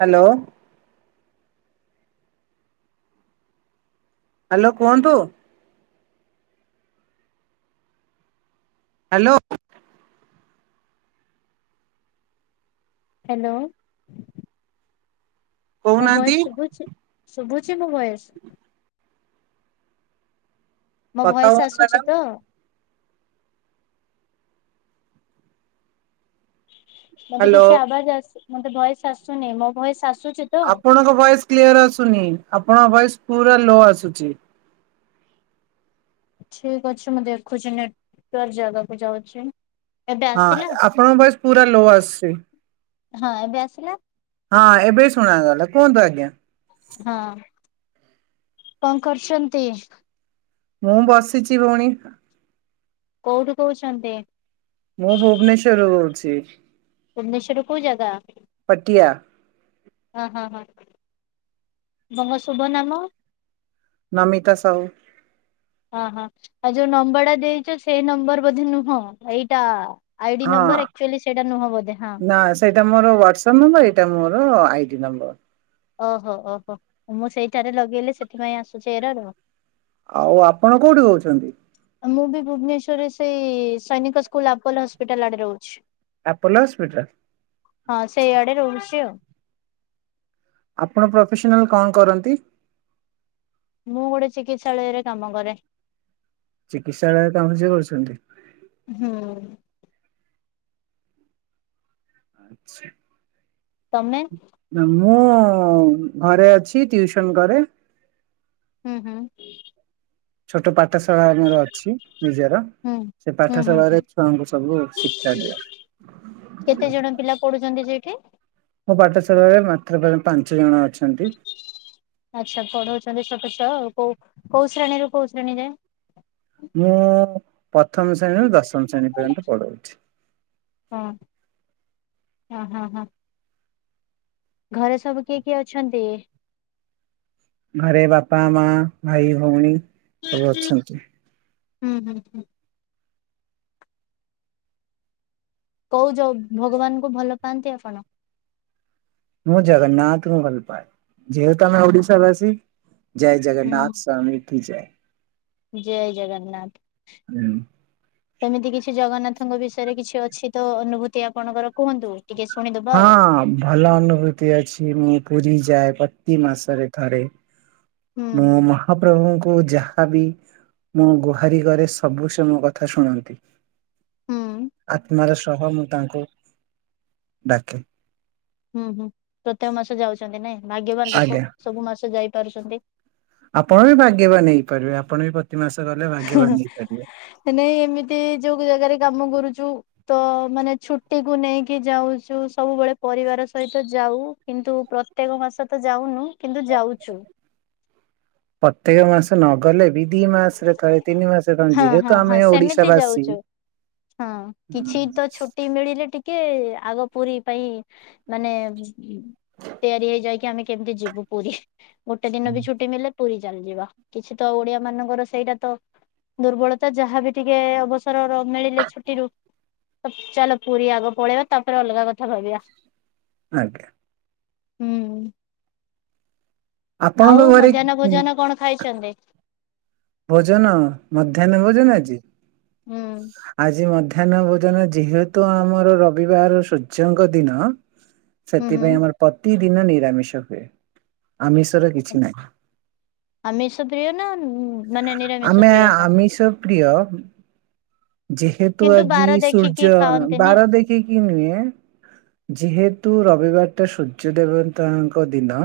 Hello. Hello କୁହନ୍ତୁ। Hello. Hello. ମୋ କହୁନାହାନ୍ତି ଭୟସ ଶୁଭୁଛି, ଶୁଭୁଛି ମୋ ଭୟସ? ମୋ କଥା ଭୟସ ହୁଅନ୍ତୁ ଆସୁଛି ମ୍ୟାଡାମ ତ? ମତେ ହ୍ୟାଲୋ କିଛି ଆବାଜ ଆସ, ମତେ ଭୟସ ଆସୁନି ମୋ ଭୟସ ଆସୁଛି? ତ ଆପଣଙ୍କ ଭଏସ କ୍ଲିୟର ଆସୁନି, ଆପଣଙ୍କ ଭଏସ ପୁରା ଲୋ ଆସୁଛି। ଠିକ ଅଛି ମୁଁ ଦେଖୁଛି, ନେଟ୍ ୱର୍କ ଜାଗାକୁ ଯାଉଛି। ଏବେ ହଁ ଆସିଲା ଆପଣଙ୍କ ଭୟସ ପୁରା ଲୋ ଆସୁଛି। ହଁ ଏବେ ଆସିଲା? ହଁ ଏବେ ଶୁଣାଗଲା, କୁହନ୍ତୁ ଆଜ୍ଞା। ହଁ, କଣ କରୁଛନ୍ତି? ମୁଁ ବସିଛି ଭଉଣୀ। କୋଉଠୁ କହୁଛନ୍ତି? ମୁଁ ଭୁବନେସ୍ୱର କହୁଛି। ଭୁବନେଶ୍ୱଵରରେ କଉ ଜାଗା। ପଟଆ ହଁ ହଁ ହଁ ମଙ୍କ ଶୁଭ ନାମ? ନମିତା ସାହୁ। ହଁ ହଁ ଆଉ ଯୋଉ ନମ୍ବରଟା ଦେଇଛ ସେଇ ନମ୍ବର ବୋଧେ ନୁହଁ ଏଇଟା। ଆଇଡି ହଁ ନମ୍ବର ଆକ୍ଚୁଆଲି ସେଇଟା ନୁହଁ ବୋଧେ? ହଁ ନା ସେଇଟା ମୋର ହ୍ୱାଟ୍ସଆପ୍ ନମ୍ବର ଏଇଟା ମୋର ଆଇଡି ନମ୍ବର। ଓହୋ ଓହୋ ମୁଁ ସେଇଠାରେ ଲଗେଇଲେ ସେଥିପାଇଁ ଆସୁଛି ଏରର। ଆଉ ଆପଣ କୋଉଠି କହୁଛନ୍ତି? ମୁଁ ବି ଭୁବନେସ୍ୱରରେ ସେଇ ସୈନିକ ସ୍କୁଲ ଆପୋଲୋ ହସ୍ପିଟାଲ ଆଡେ ରହୁଛି। ଆପୋଲୋ ହସ୍ପିଟାଲ ହଁ ସେଇଆଡେ ରହୁଛି ଆଉ। ଆପଣ ପ୍ରଫେସନାଲ କଣ କରନ୍ତି? ମୁଁ ଗୋଟେ ଚିକିତ୍ସାଳୟରେ କାମ କରେ। ଚିକିତ୍ସାଳୟରେ ଆମ ଝିଅ କରୁଛନ୍ତି। ହୁଁ ଆଚ୍ଛା ତମେ ମୁଁ ଘରେ ଅଛି, ଟିଉସନ କରେ ହୁଁ ହୁଁ ଛୋଟ ପାଠଶାଳା ଆମର ଅଛି ନିଜର। ହୁଁ ସେ ହୁଁ ହୁଁ ପାଠଶାଳ ହୁଁ। ରେ ଛୁଆଙ୍କୁ ସବୁ ଶିକ୍ଷା ଦିଏ। କେତେ ଜଣ ପିଲା ପଢୁଛନ୍ତି ସେଇଠି? ମୋ ପାଠଶାଳାରେ ମାତ୍ର ପାଞ୍ଚ ଜଣ ଅଛନ୍ତି। ଆଚ୍ଛା ପଢଉଛନ୍ତି ଛୋଟ ଛୁଅ ଆଉ କୋଉ ଶ୍ରେଣୀରୁ କୋଉ ଶ୍ରେଣୀ ଯାଏ? ମୁଁ ପ୍ରଥମ ଶ୍ରେଣୀରୁ ଦଶମ ଶ୍ରେଣୀ ପର୍ଯ୍ୟନ୍ତ ପଢ଼ାଉଛି। ହଁଉ ହଁ ହଁ ହଁ ଘରେ ସବୁ କିଏ କିଏ ଅଛନ୍ତି? ଘରେ ବାପା ମା ଭାଇ ଭଉଣୀ ସବୁ ଅଛନ୍ତି। ହୁଁ ହୁଁ ହୁଁ କୋଉ ଜୋ ଭଗବାନ ଙ୍କୁ ଭଲ ପାଆନ୍ତି ଆପଣ? ମୁଁ ଜଗନ୍ନାଥ ଙ୍କୁ ଭଲପାଏ ଯେହେତୁ ଆମେ ଓଡିଶା ବାସି ଜୟ ହୁଁ ଜଗନ୍ନାଥ ସ୍ୱାମୀ କି ଜୟେ। ଜୟ ଜଗନ୍ନାଥ ହୁଁ ସେମିତି କିଛି ଜଗନ୍ନାଥଙ୍କ ବିଷୟରେ କିଛି ଅଛି ତ ଅନୁଭୂତି ଆପଣଙ୍କର କୁହନ୍ତୁ। ଟିକେ ଶୁଣିଦ ହଁ ଭଲ ଅନୁଭୂତି ଅଛି ମୁଁ ପୁରୀ ଯାଏ ପ୍ରତି ମାସରେ ଥରେ। ହୁଁ ମୁଁ ମ ମହାପ୍ରଭୁଙ୍କୁ ଯାହାବି ମୁଁ ଗୁହାରି କରେ ସବୁ ସେ ମୋ କଥା ଶୁଣନ୍ତି। ହୁଁ ଆତ୍ମାର ସହ ମୁଁ ତାଙ୍କୁ ଡାକେ। ହୁଁ ହୁଁ ପ୍ରତ୍ୟେକ ମାସ ଯାଉଛନ୍ତି ନାଇଁ, ଭାଗ୍ୟବାନ ଲୋକ ଆଜ୍ଞା। ସବୁ ମାସ ଯାଇପାରୁଛନ୍ତି। ଆପଣ ବି ଭାଗ୍ୟବାନ ହେଇପାରିବେ ଆପଣ ବି ପ୍ରତି ମାସ ଗଲେ ଭାଗ୍ୟବାନ ହେଇପାରିବେ। ନାଇ ଏମିତି ଯୋଉ ଜାଗାରେ କାମ କରୁଛୁ ତ ମାନେ ଛୁଟିକୁୁ ନେଇକି ଯାଉଛୁ ସବୁବେଳେ ପରିବାର ସହିତ ଯାଉ। କିନ୍ତୁ ପ୍ରତ୍ୟେକ ମାସ ତ ଯାଉନୁ କିନ୍ତୁ ଯାଉଛୁ। ପ୍ରତ୍ୟେକ ମାସ ନଗଲେ ବି ଦି ମାସରେ କରେ ତିନି ମାସରେ କ ହଁ ହଁ ଯେହେତୁ ହଁ ଆମେ ସେମିତି ଓଡିଶା ବାସୀ ଯାଉଛୁ ହଁ କିଛି ତ ଛୋ ଟିମିଳି ରେ ଟିକେ ଆଗ ପୁରୀ ପାଇଁ ମାନେ ତିଆରି ହେଇଯାଇକି ଆମେ କେମିତି ଯିବୁ ପୁରୀ? ଗୋଟେ ଦିନ ବି ଛୁଟି ନେଲେ ପୁରୀ ଚାଲ୍ ଯିବା। କିଛି ତ ଓଡିଆ ମାନଙ୍କର ସେଇଟା ତ ଦୁର୍ବଳତା ଯାହାବି ଟିକେ ଅବ ଏଥର ର ମିଳିଲେ ଛୁଟିରୁ ଚାଲ ପୁରୀ ଆଗ ପଳେଇବା ତାପରେ ଅଲଗା କଥା ଭାବିବା। ଆଜ୍ଞା। ହୁଁ। ଆପଣଙ୍କ ଆଉ ଘରେ ମଧ୍ୟାହ୍ନ ଭୋଜନ କଣ ଖାଇଛନ୍ତି? ଭୋଜନ ମଧ୍ୟାହ୍ନ ଭୋଜନ ଆଜି। ହୁଁ ଆଜି ମଧ୍ୟ ମଧ୍ୟାହ୍ନ ଭୋଜନ ଯେହେତୁ ଆମର ରବିବାର ସୂର୍ଯ୍ୟଙ୍କ ଦିନ ହୁଁ ହୁଁ ସେଥିପାଇଁ ଆମର ପ୍ରତିଦିନ ନିରାମିଷ ହୁଏ। ଆମିଷର କିଛି ନାହିଁ। ଆମିଷ ପ୍ରିୟ ନା ମାନେ ନିରାମିଷ ଆମେ ପ୍ରିୟ ଆପଣ? ଆମିଷ ପ୍ରିୟ ଯେହେତୁ କିନ୍ତୁ ଆଜି ବାର ଦେଖିକି ସୂର୍ଯ୍ୟ ଖାଆନ୍ତିନି ଆଉ ବାର ଦେଖିକି ନୁହେଁ ଯେହେତୁ ରବିବାର ଟା ସୂର୍ଯ୍ୟ ଦେବତାଙ୍କ ଦିନ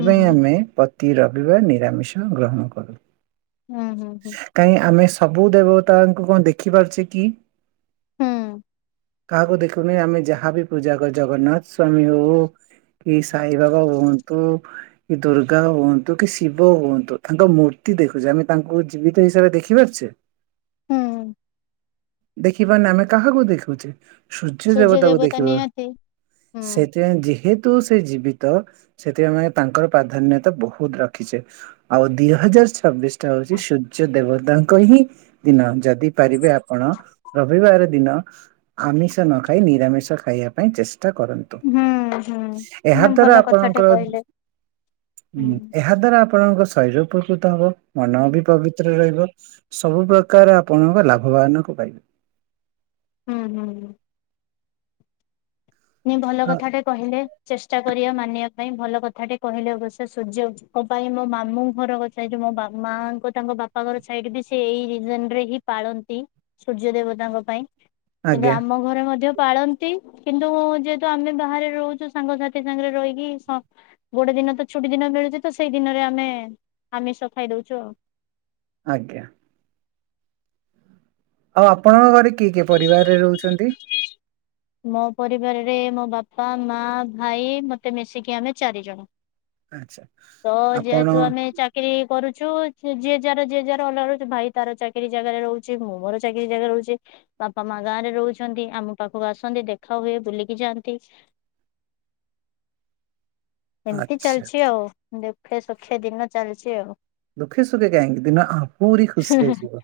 ହୁଁ ହୁଁ ଆମେ ପ୍ରତି ରବିବାର ନିରାମିଷ ଗ୍ରହଣ କରୁ। ହୁଁ ହୁଁ ହୁଁ। କାହିଁ ଆମେ ସବୁ ଦେବତାଙ୍କୁ କଣ ଦେଖିପାରୁଛେ କି? ହୁଁ କାହାକୁ ଦେଖୁନି ଆମେ ଯାହା ବିି ପୂଜା କରୁ ଜଗନ୍ନାଥ ସ୍ଵାମୀ ହଉ କି ସାଇଁ ବାବା ହୁଅନ୍ତୁ କି ଦୁର୍ଗା ହୁଅନ୍ତୁ, କି ଶିବ ହୁଅନ୍ତୁ ତାଙ୍କ ମୂର୍ତ୍ତି ଦେଖୁଛେ, ଆମେ ତାଙ୍କୁ ଜୀବିତ ହିସାବରେ ଦେଖିପାରୁଛେ? ହୁଁ। ଦେଖିପାରୁନେ ଆମେ କାହାକୁ ଦେଖୁଛେ, ସୂର୍ଯ୍ୟ ଦେବତାକୁ ଦେବତା ଦେଖିବା। ନିହାତି ସେ ହୁଁ। ସେ ଯେହେତୁ ସେ ଜୀବିତ, ସେଥିପାଇଁ ଆମେ ତାଙ୍କର ପ୍ରାଧାନ୍ୟତା ବହୁତ ରଖିଛେ। ଆଉ ଦି ହଜାର ଛବିଶଟା ହଉଛି ସୂର୍ଯ୍ୟ ଦେବତାଙ୍କ ହିଁ ଦିନ। ଯଦି ଦେଇପାରିବେ ଆପଣ, ରବିବାର ଦିନ ଆମିଷ ନ ଖାଇ ନିରାମିଷ ଖାଇବା ପାଇଁ ଚେଷ୍ଟା କରନ୍ତୁ। ହୁଁ ହୁଁ ଏହା ନା ଦ୍ଵାରା ଭଲ କଥାଟେ ଆପଣଙ୍କର କହିଲେ। ହୁଁ ଏହା ଦ୍ଵାରା ଆପଣଙ୍କ ଶରୀର ଉପକୃତ ହବ, ମନ ବି ପବିତ୍ର ରହିବ, ସବୁ ପ୍ରକାର ଆପଣଙ୍କ ଲାଭବାନକୁ ପାଇବେ। ହୁଁ ହୁଁ ହୁଁ। ନି ଭଲ ଆ- କଥାଟେ କହିଲେ। ଚେଷ୍ଟା କରିବା ମାନିବା ପାଇଁ। ଭଲ କଥା ଟେ କହିଲେ, ଅବଶ୍ୟ ସୂର୍ଯ୍ୟ ଉସ୍ତ ପାଇଁ ମୋ ମାମୁଁ ଘର ସେଇଠି ମୋ ବା ମାଙ୍କ ତାଙ୍କ ବାପ ଘର ସାଇଡ୍ ବି ସେ ଏଇ ରିଜିନ୍ ରେ ହିଁ ପାଳନ୍ତି। ସୂର୍ଯ୍ୟ ଦେବତାଙ୍କ ପାଇଁ। କିନ୍ତୁ ଆଜ୍ଞା ଆମ ଘରେ ମଧ୍ୟ ପାଳନ୍ତି, କିନ୍ତୁ ତ ଯେହେତୁ ଆମେ ବାହାରେ ରହୁଛୁ ସାଙ୍ଗସାଥି ସାଙ୍ଗରେ ରହିକି ସ ଗୋଟେ ଦିନ ତ ଛୁଟି ଦିନ ମିଳୁଛି ତ ସେଇ ଦିନରେ ଆମେ ଆମିଷ ଖାଇ ଦଉଛୁ ଆଉ। ଆଜ୍ଞା। ଆଉ ଆପଣଙ୍କ ଘରେ କିଏ କିଏ ପରିବାରରେ ରହୁଛନ୍ତି? ମୋ ପରିବାରରେ ମୋ ବାପା, ମା, ଭାଇ ମତେ ମିଶିକି ଆମେ ଚାରିଜଣ। ଆଚ୍ଛା ତ ଆପଣ ଯେହେତୁ ଆମେ ଚା ଚାକିରି କରୁଛୁ ଯିଏ ଯାର ଯିଏ ଯାର ଅଲଗା ରହି ଭାଇ ତାର ଚାକିରି ଜାଗାରେ ରହୁଛି ମୁଁ ମୋର ଚାକିରି ଜାଗାରେ ରହୁଛି ବାପା ମା ଗାଁରେ ରହୁଛନ୍ତି। ଆମ ପାଖକୁ ଆସନ୍ତି ଦେଖା ହୁଏ ବୁଲିକି ଯାଆନ୍ତି। ଏମିତି ଆଚ୍ଛା ଚାଲିଛି ଆଉ। ଦୂଖେ ସୁଖେ ଦିନ ଚାଲିଛି ଆଉ। ଦୁଖେ ସୁଖେ କାହିଁକି, ଦିନ ଆହୁରି ହୁଁ ଖୁସିରେ ଯିବ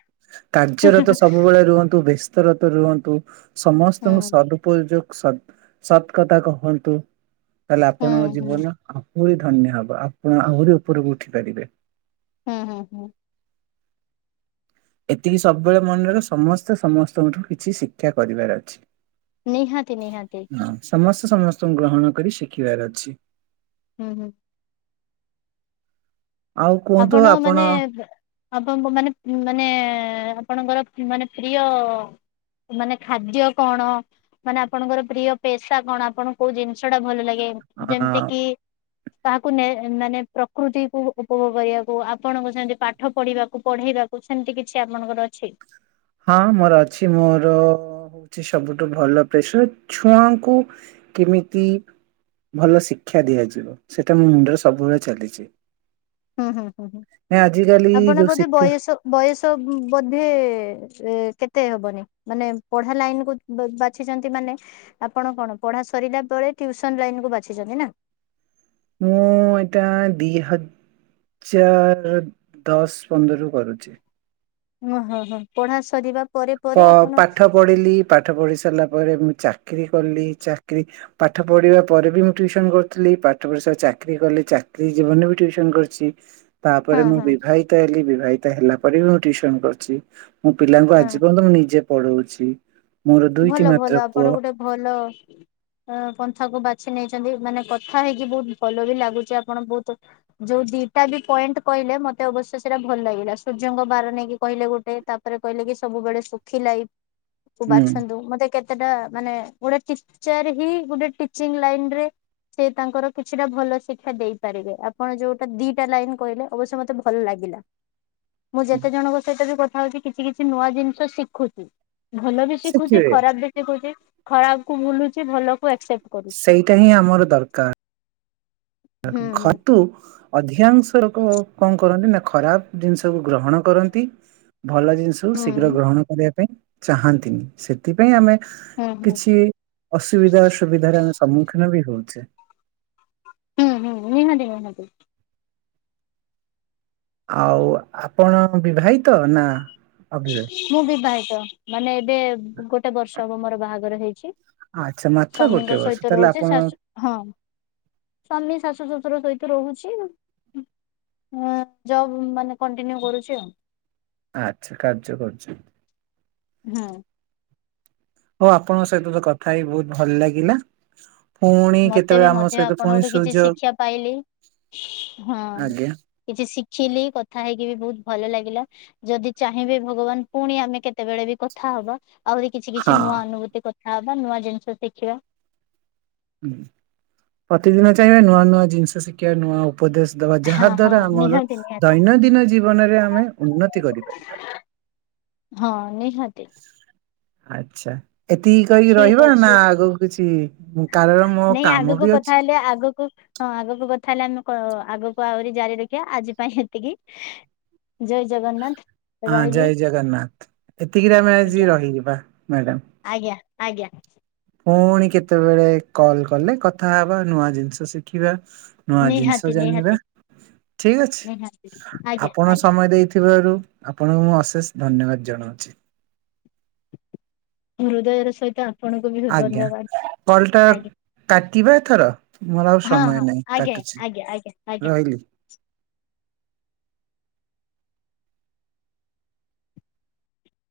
କାର୍ଯ୍ୟରେ ତ ସବୁବେଳେ ରୁହନ୍ତୁ ବ୍ୟସ୍ତ ବ୍ୟସ୍ତ ରତ ରୁହନ୍ତୁ। ସମସ୍ତଙ୍କୁ ହୁଁ ସଦ୍ ଉପଯୋଗ ସ ସତ୍ କଥା କୁହନ୍ତୁ। ତାହେଲେ ହୁଁ ଆପଣଙ୍କ ହୁଁ ଜୀବନ ଆହୁରି ଧନ୍ୟ ହବ। ଆପଣ ଆହୁରି ଉପରକୁ ଉଠି ପାରିବେ। ହୁଁ ହୁଁ ହୁଁ। ଏତିକି ସବୁବେଳେ ମନେ ରଖ ସମସ୍ତେ ସମସ୍ତଙ୍କଠୁ କିଛି ଶିକ୍ଷା କରିବାର ଅଛି ନିହାତି ନିହାତି ହଁ ସମସ୍ତେ ସମସ୍ତଙ୍କୁ ଗ୍ରହଣ କରି ଶିଖିବାର ଅଛି ହୁଁ ହୁଁ ଆଉ କୁହନ୍ତୁ ଆପଣ ମାନେ ଆପଣଙ୍କ ମାନେ ମାନେ ଆପଣଙ୍କର ମାନେ ପ୍ରିୟ ମାନେ ଖାଦ୍ୟ କଣ ମାନେ ଆପଣଙ୍କର ପ୍ରିୟ ପେସା କଣ ଆପଣଙ୍କୁ କଉ ଜିନିଷ ଟା ଭଲ ଲାଗେ ଆ ଯେମିତି କିି ତାହାକୁ ମାନେ ପ୍ରକୃତିକୁ ଉପୋଗ କରିବାକୁ ଆପଣଙ୍କୁ ସେମିତି ପାଠ ପଢିବାକୁ ପଢେଇବାକୁ ସେମିତି କିଛି ଆପଣଙ୍କର ଅଛି ହଁ ମୋର ଅଛି ମୋର ହଉଛି ସବୁଠୁ ଭଲ ପ୍ରେସର ଛୁଆଙ୍କୁ କେମିତି ଭଲ ଶିକ୍ଷା ଦିଆଯିବ ସେଇଟା ମୋ ମୁଣ୍ଡରେ ସବୁବେଳେ ଚାଲିଛି ହୁଁ ହୁଁ ହୁଁ ହୁଁ ନା ଆଜିକାଲି ଆପଣ ଯୋଉ ବୋଧେ ଶିକ୍ଷା ବୟସ ବୟସ ବୋଧେ ଏ କେତେ ହବନି ମାନେ ପଢା ଲାଇନ କୁ ବାଛିଛନ୍ତି ମାନେ ଆପଣ କଣ ପଢା ସରିଲା ପରେ ଟ୍ୟୁସନ ଲାଇନ କୁ ବାଛିଛନ୍ତି ନା ମୁଁ ଏତା ଦି ହଜ ଚାର ଦଶ ପନ୍ଦର କରୁଛି ଓ ହଁ ହଁ ପଢା ସରିବା ପରେ ପରେ ଆପଣ ପାଠ ପଢିଲି ପାଠ ପଢି ସାରିଲା ପରେ ମୁଁ ଚାକିରୀ କଲି ଚାକିରୀ ପାଠ ପଢିବା ପରେ ବି ମୁଁ ୍ୟଉସନ କରୁଥିଲି ପାଠ ପଢି ସ ଚାକିରି କଲି ଚାକିୀ ଜୀବନରେ ବିୁସନ କରିଥିଲି ତାପରେ ହଁ ମୁଁ ହଁ ବିବାହିତ ହେ ବିବାହିତ ହେଲା ପରେ ମୁଁସନ କରଛି ମୁଁ ପିଲା ହଁ ଜୀବନ ତ ମୁଁ ନିଜେ ପଢଉଛି ମୋର ଭଲ ଦୁଇଟି ମାତ୍ର ପୁଅ ଭଲ ଅ ପନ୍ଥାକୁ ବାଛି ନେଇଛନ୍ତି ମାନେ କଥା ହେଇକି ବହୁତ ଭଲ ବି ଲାଗୁଛି ଆପଣ ବହୁତ ଯୋଉ ଦିଟା ବି ପଏଣ୍ଟ କହିଲେ ମତେ ଅବଶ୍ୟ ସେଇଟା ଭଲ ଲାଗିଲା ସୂର୍ଯ୍ୟଙ୍କ ବାର ନେଇକି କହିଲେ ଗୋଟେ ତା ରେ କହିଲେ କି ସବୁବେଳେ ଶୁଖିଲା ହୁଁ ମତେ କେତେଟା ମାନେ ଗୋଟେ ଟିଚର ହ ଗୋଟେଟିଚିଂ ଲାଇନରେ ସେ ତାଙ୍କର କିଛିଟା ଭଲ ଶିକ୍ଷା ଦେଇପାରିବେ ଆପଣ ଯୋଉଟା ଦିଟା ଲାଇନ କହିଲେ ଅବଶ୍ୟ ମତେ ଭଲ ଲାଗିଲା ମୁଁ ଯେତେ ଜଣଙ୍କ ସହିତ ବି କଥା ହଉଛି କିଛି କିଛି ନୂଆ ଜିନିଷ ଶିଖୁଛି ଭଲ ବି ଶଖଛି ଶିଖିବେ ଖରାପ ବି ଶିଖୁଛି ଖରାପ କୁ ଭୁଲୁଛି ଭଲ କୁ ଆକ୍ସେପ୍ଟ କରୁଛି ଏଇଟା ହିଁ ଆମର ଦରକାର ହୁଁ ହୁଁ ଘତୁ ଅଧିକାଂଶ ଲୋକ କଣ କରନ୍ତି ନା ଖରାପ ଜିନିଷକୁ ଗ୍ରହଣ କରନ୍ତି ଭଲ ଜିନିଷ ସବୁ ହୁଁ ଶୀଘ୍ର ଗ୍ରହଣ କରିବା ପାଇଁ ଚାହାନ୍ତିନି ସେଥିପାଇଁ ଆମେ ହୁଁ ହୁଁ। କିଛି ଅସୁବିଧା ଅସୁବିଧାରେ ଆମେ ସମ୍ମୁଖୀନ ବି ହଉଛେ ହୁଁ ହୁଁ ନିନଦି ନିନଦି ଆଉ ଆପଣ ବିବାହିତ ନା ଅବିବାହିତ ମୁଁ ବିବାହିତ ମାନେ ଏବେ ଗୋଟେ ବର୍ଷ ହବ ମୋର ବାହାଘର ହେଇଛି ଆଚ୍ଛା ମାତ୍ର ଗୋଟେ ସ୍ୱାମୀଙ୍କ ବର୍ଷ ସହିତ ତାହେଲେ ଆପଣ ରହୁଛିେ ହଁ ସ୍ୱାମୀ ଶାଶୁ ଶ୍ୱଶୁର ସହିତ ରହୁଛି ହ ଜବ ମାନେ କଣ୍ଟିନ୍ୟୁ କରୁଛି ଆଉ ଆଛା କାର୍ଯ୍ୟ କରଛ ହଁ ହଉ ଆପଣଙ୍କ ସହିତ ତ କଥା ହେଇ ବହୁତ ଭଲ ଲାଗିଲା ପୁଣି ମତେ ବି କେତେବେଳେ ଆମ ମଧ୍ୟ ସହିତ ପୁଣି ଆପଣଙ୍କଠୁ କିଛି ସୁଯୋଗ ଶିକ୍ଷା ପାଇଲି ହଁ ଆଜ୍ଞା କିଛି ଶିଖିଲି କଥା ହେଇକି ବି ବହୁତ ଭଲ ଲାଗିଲା ଯଦି ଚାହିଁବେ ଭଗବାନ ପୁଣି ଆମେ କେତେବେଳେ ବି କଥା ହବା ଆହୁରି କିଛି କିଛି ନୂଆ ହଁ। ଅନୁଭୂତି କଥା ହବା ନୂଆ ଜିନିଷ ଶିଖିବା ହୁଁ ପ୍ରତିଦିନ ଚାହିଁବେ ନୂଆ ନୂଆ ଜିନିଷ ଶିଖିବା ନୂଆ ଉପଦେଶ ଦବା ହଁ ଯାହା ହଁ ଦ୍ଵାରା ଆମର ନିହାତି ନିହାତି। ଦୈନନ୍ଦିନ ଜୀବନରେ ଆମେ ଉନ୍ନତି କରିପାରିବା। ହଁ ନିହାତି। ଆଚ୍ଛା। ଏତିକି କହିକି ଠିକ ରହିବା ନା ଅଛି ଆଗକୁ କିଛି କାରଣ ମୋ କାମ ବି ଅଛି। ନା ଆଗକୁ ହଁ ଆଗକୁ କଥା ହେଲେ ଆମେ ଆଗକୁ ଆହୁରି ଜାରି ରଖିବା ଆଜି ପାଇଁ ଏତିକି। ଜୟ ଜଗନ୍ ହଁ ଜୟ ଜଗନ୍ନାଥ ଏତିକି ଟମେ ଆଜି ଆଜ୍ଞା ରହିଯିବା ମ୍ୟାଡାମ। ଆଜ୍ଞା ଆଜ୍ଞା। ପୁଣି କେତେବେଳେ କଲ୍ କଲେ କଥା ହେବା ନୂଆ ଜିନିଷ ଶିଖିବା। ନୂଆ ଜିନିଷ ନିହାତି ଜାଣିବା ନିହାତି ଠିକ ନିହାତି ଅଛି ଆଜ୍ଞା ଆପଣ ଆଜ୍ଞା ସମୟ ଦେଇ ଥିବାରୁ ଆପଣଙ୍କୁ ମୁଁ ଅଶେଷ ଧନ୍ୟବାଦ ଜଣାଉଛି। ହୃଦୟର ସହିତ ଆପଣଙ୍କୁ ବି ବହୁତ ଧନ୍ୟବାଦ। କଲଟା ଆଜ୍ଞା କାଟିବାଥର ମୋର ଆଉ ହଁ ସମୟ ହଁ ନାହିଁ ଆଜ୍ଞା କାଟୁଛି ଆଜ୍ଞା ଆଜ୍ଞା ଆଜ୍ଞା। ରହିଲି।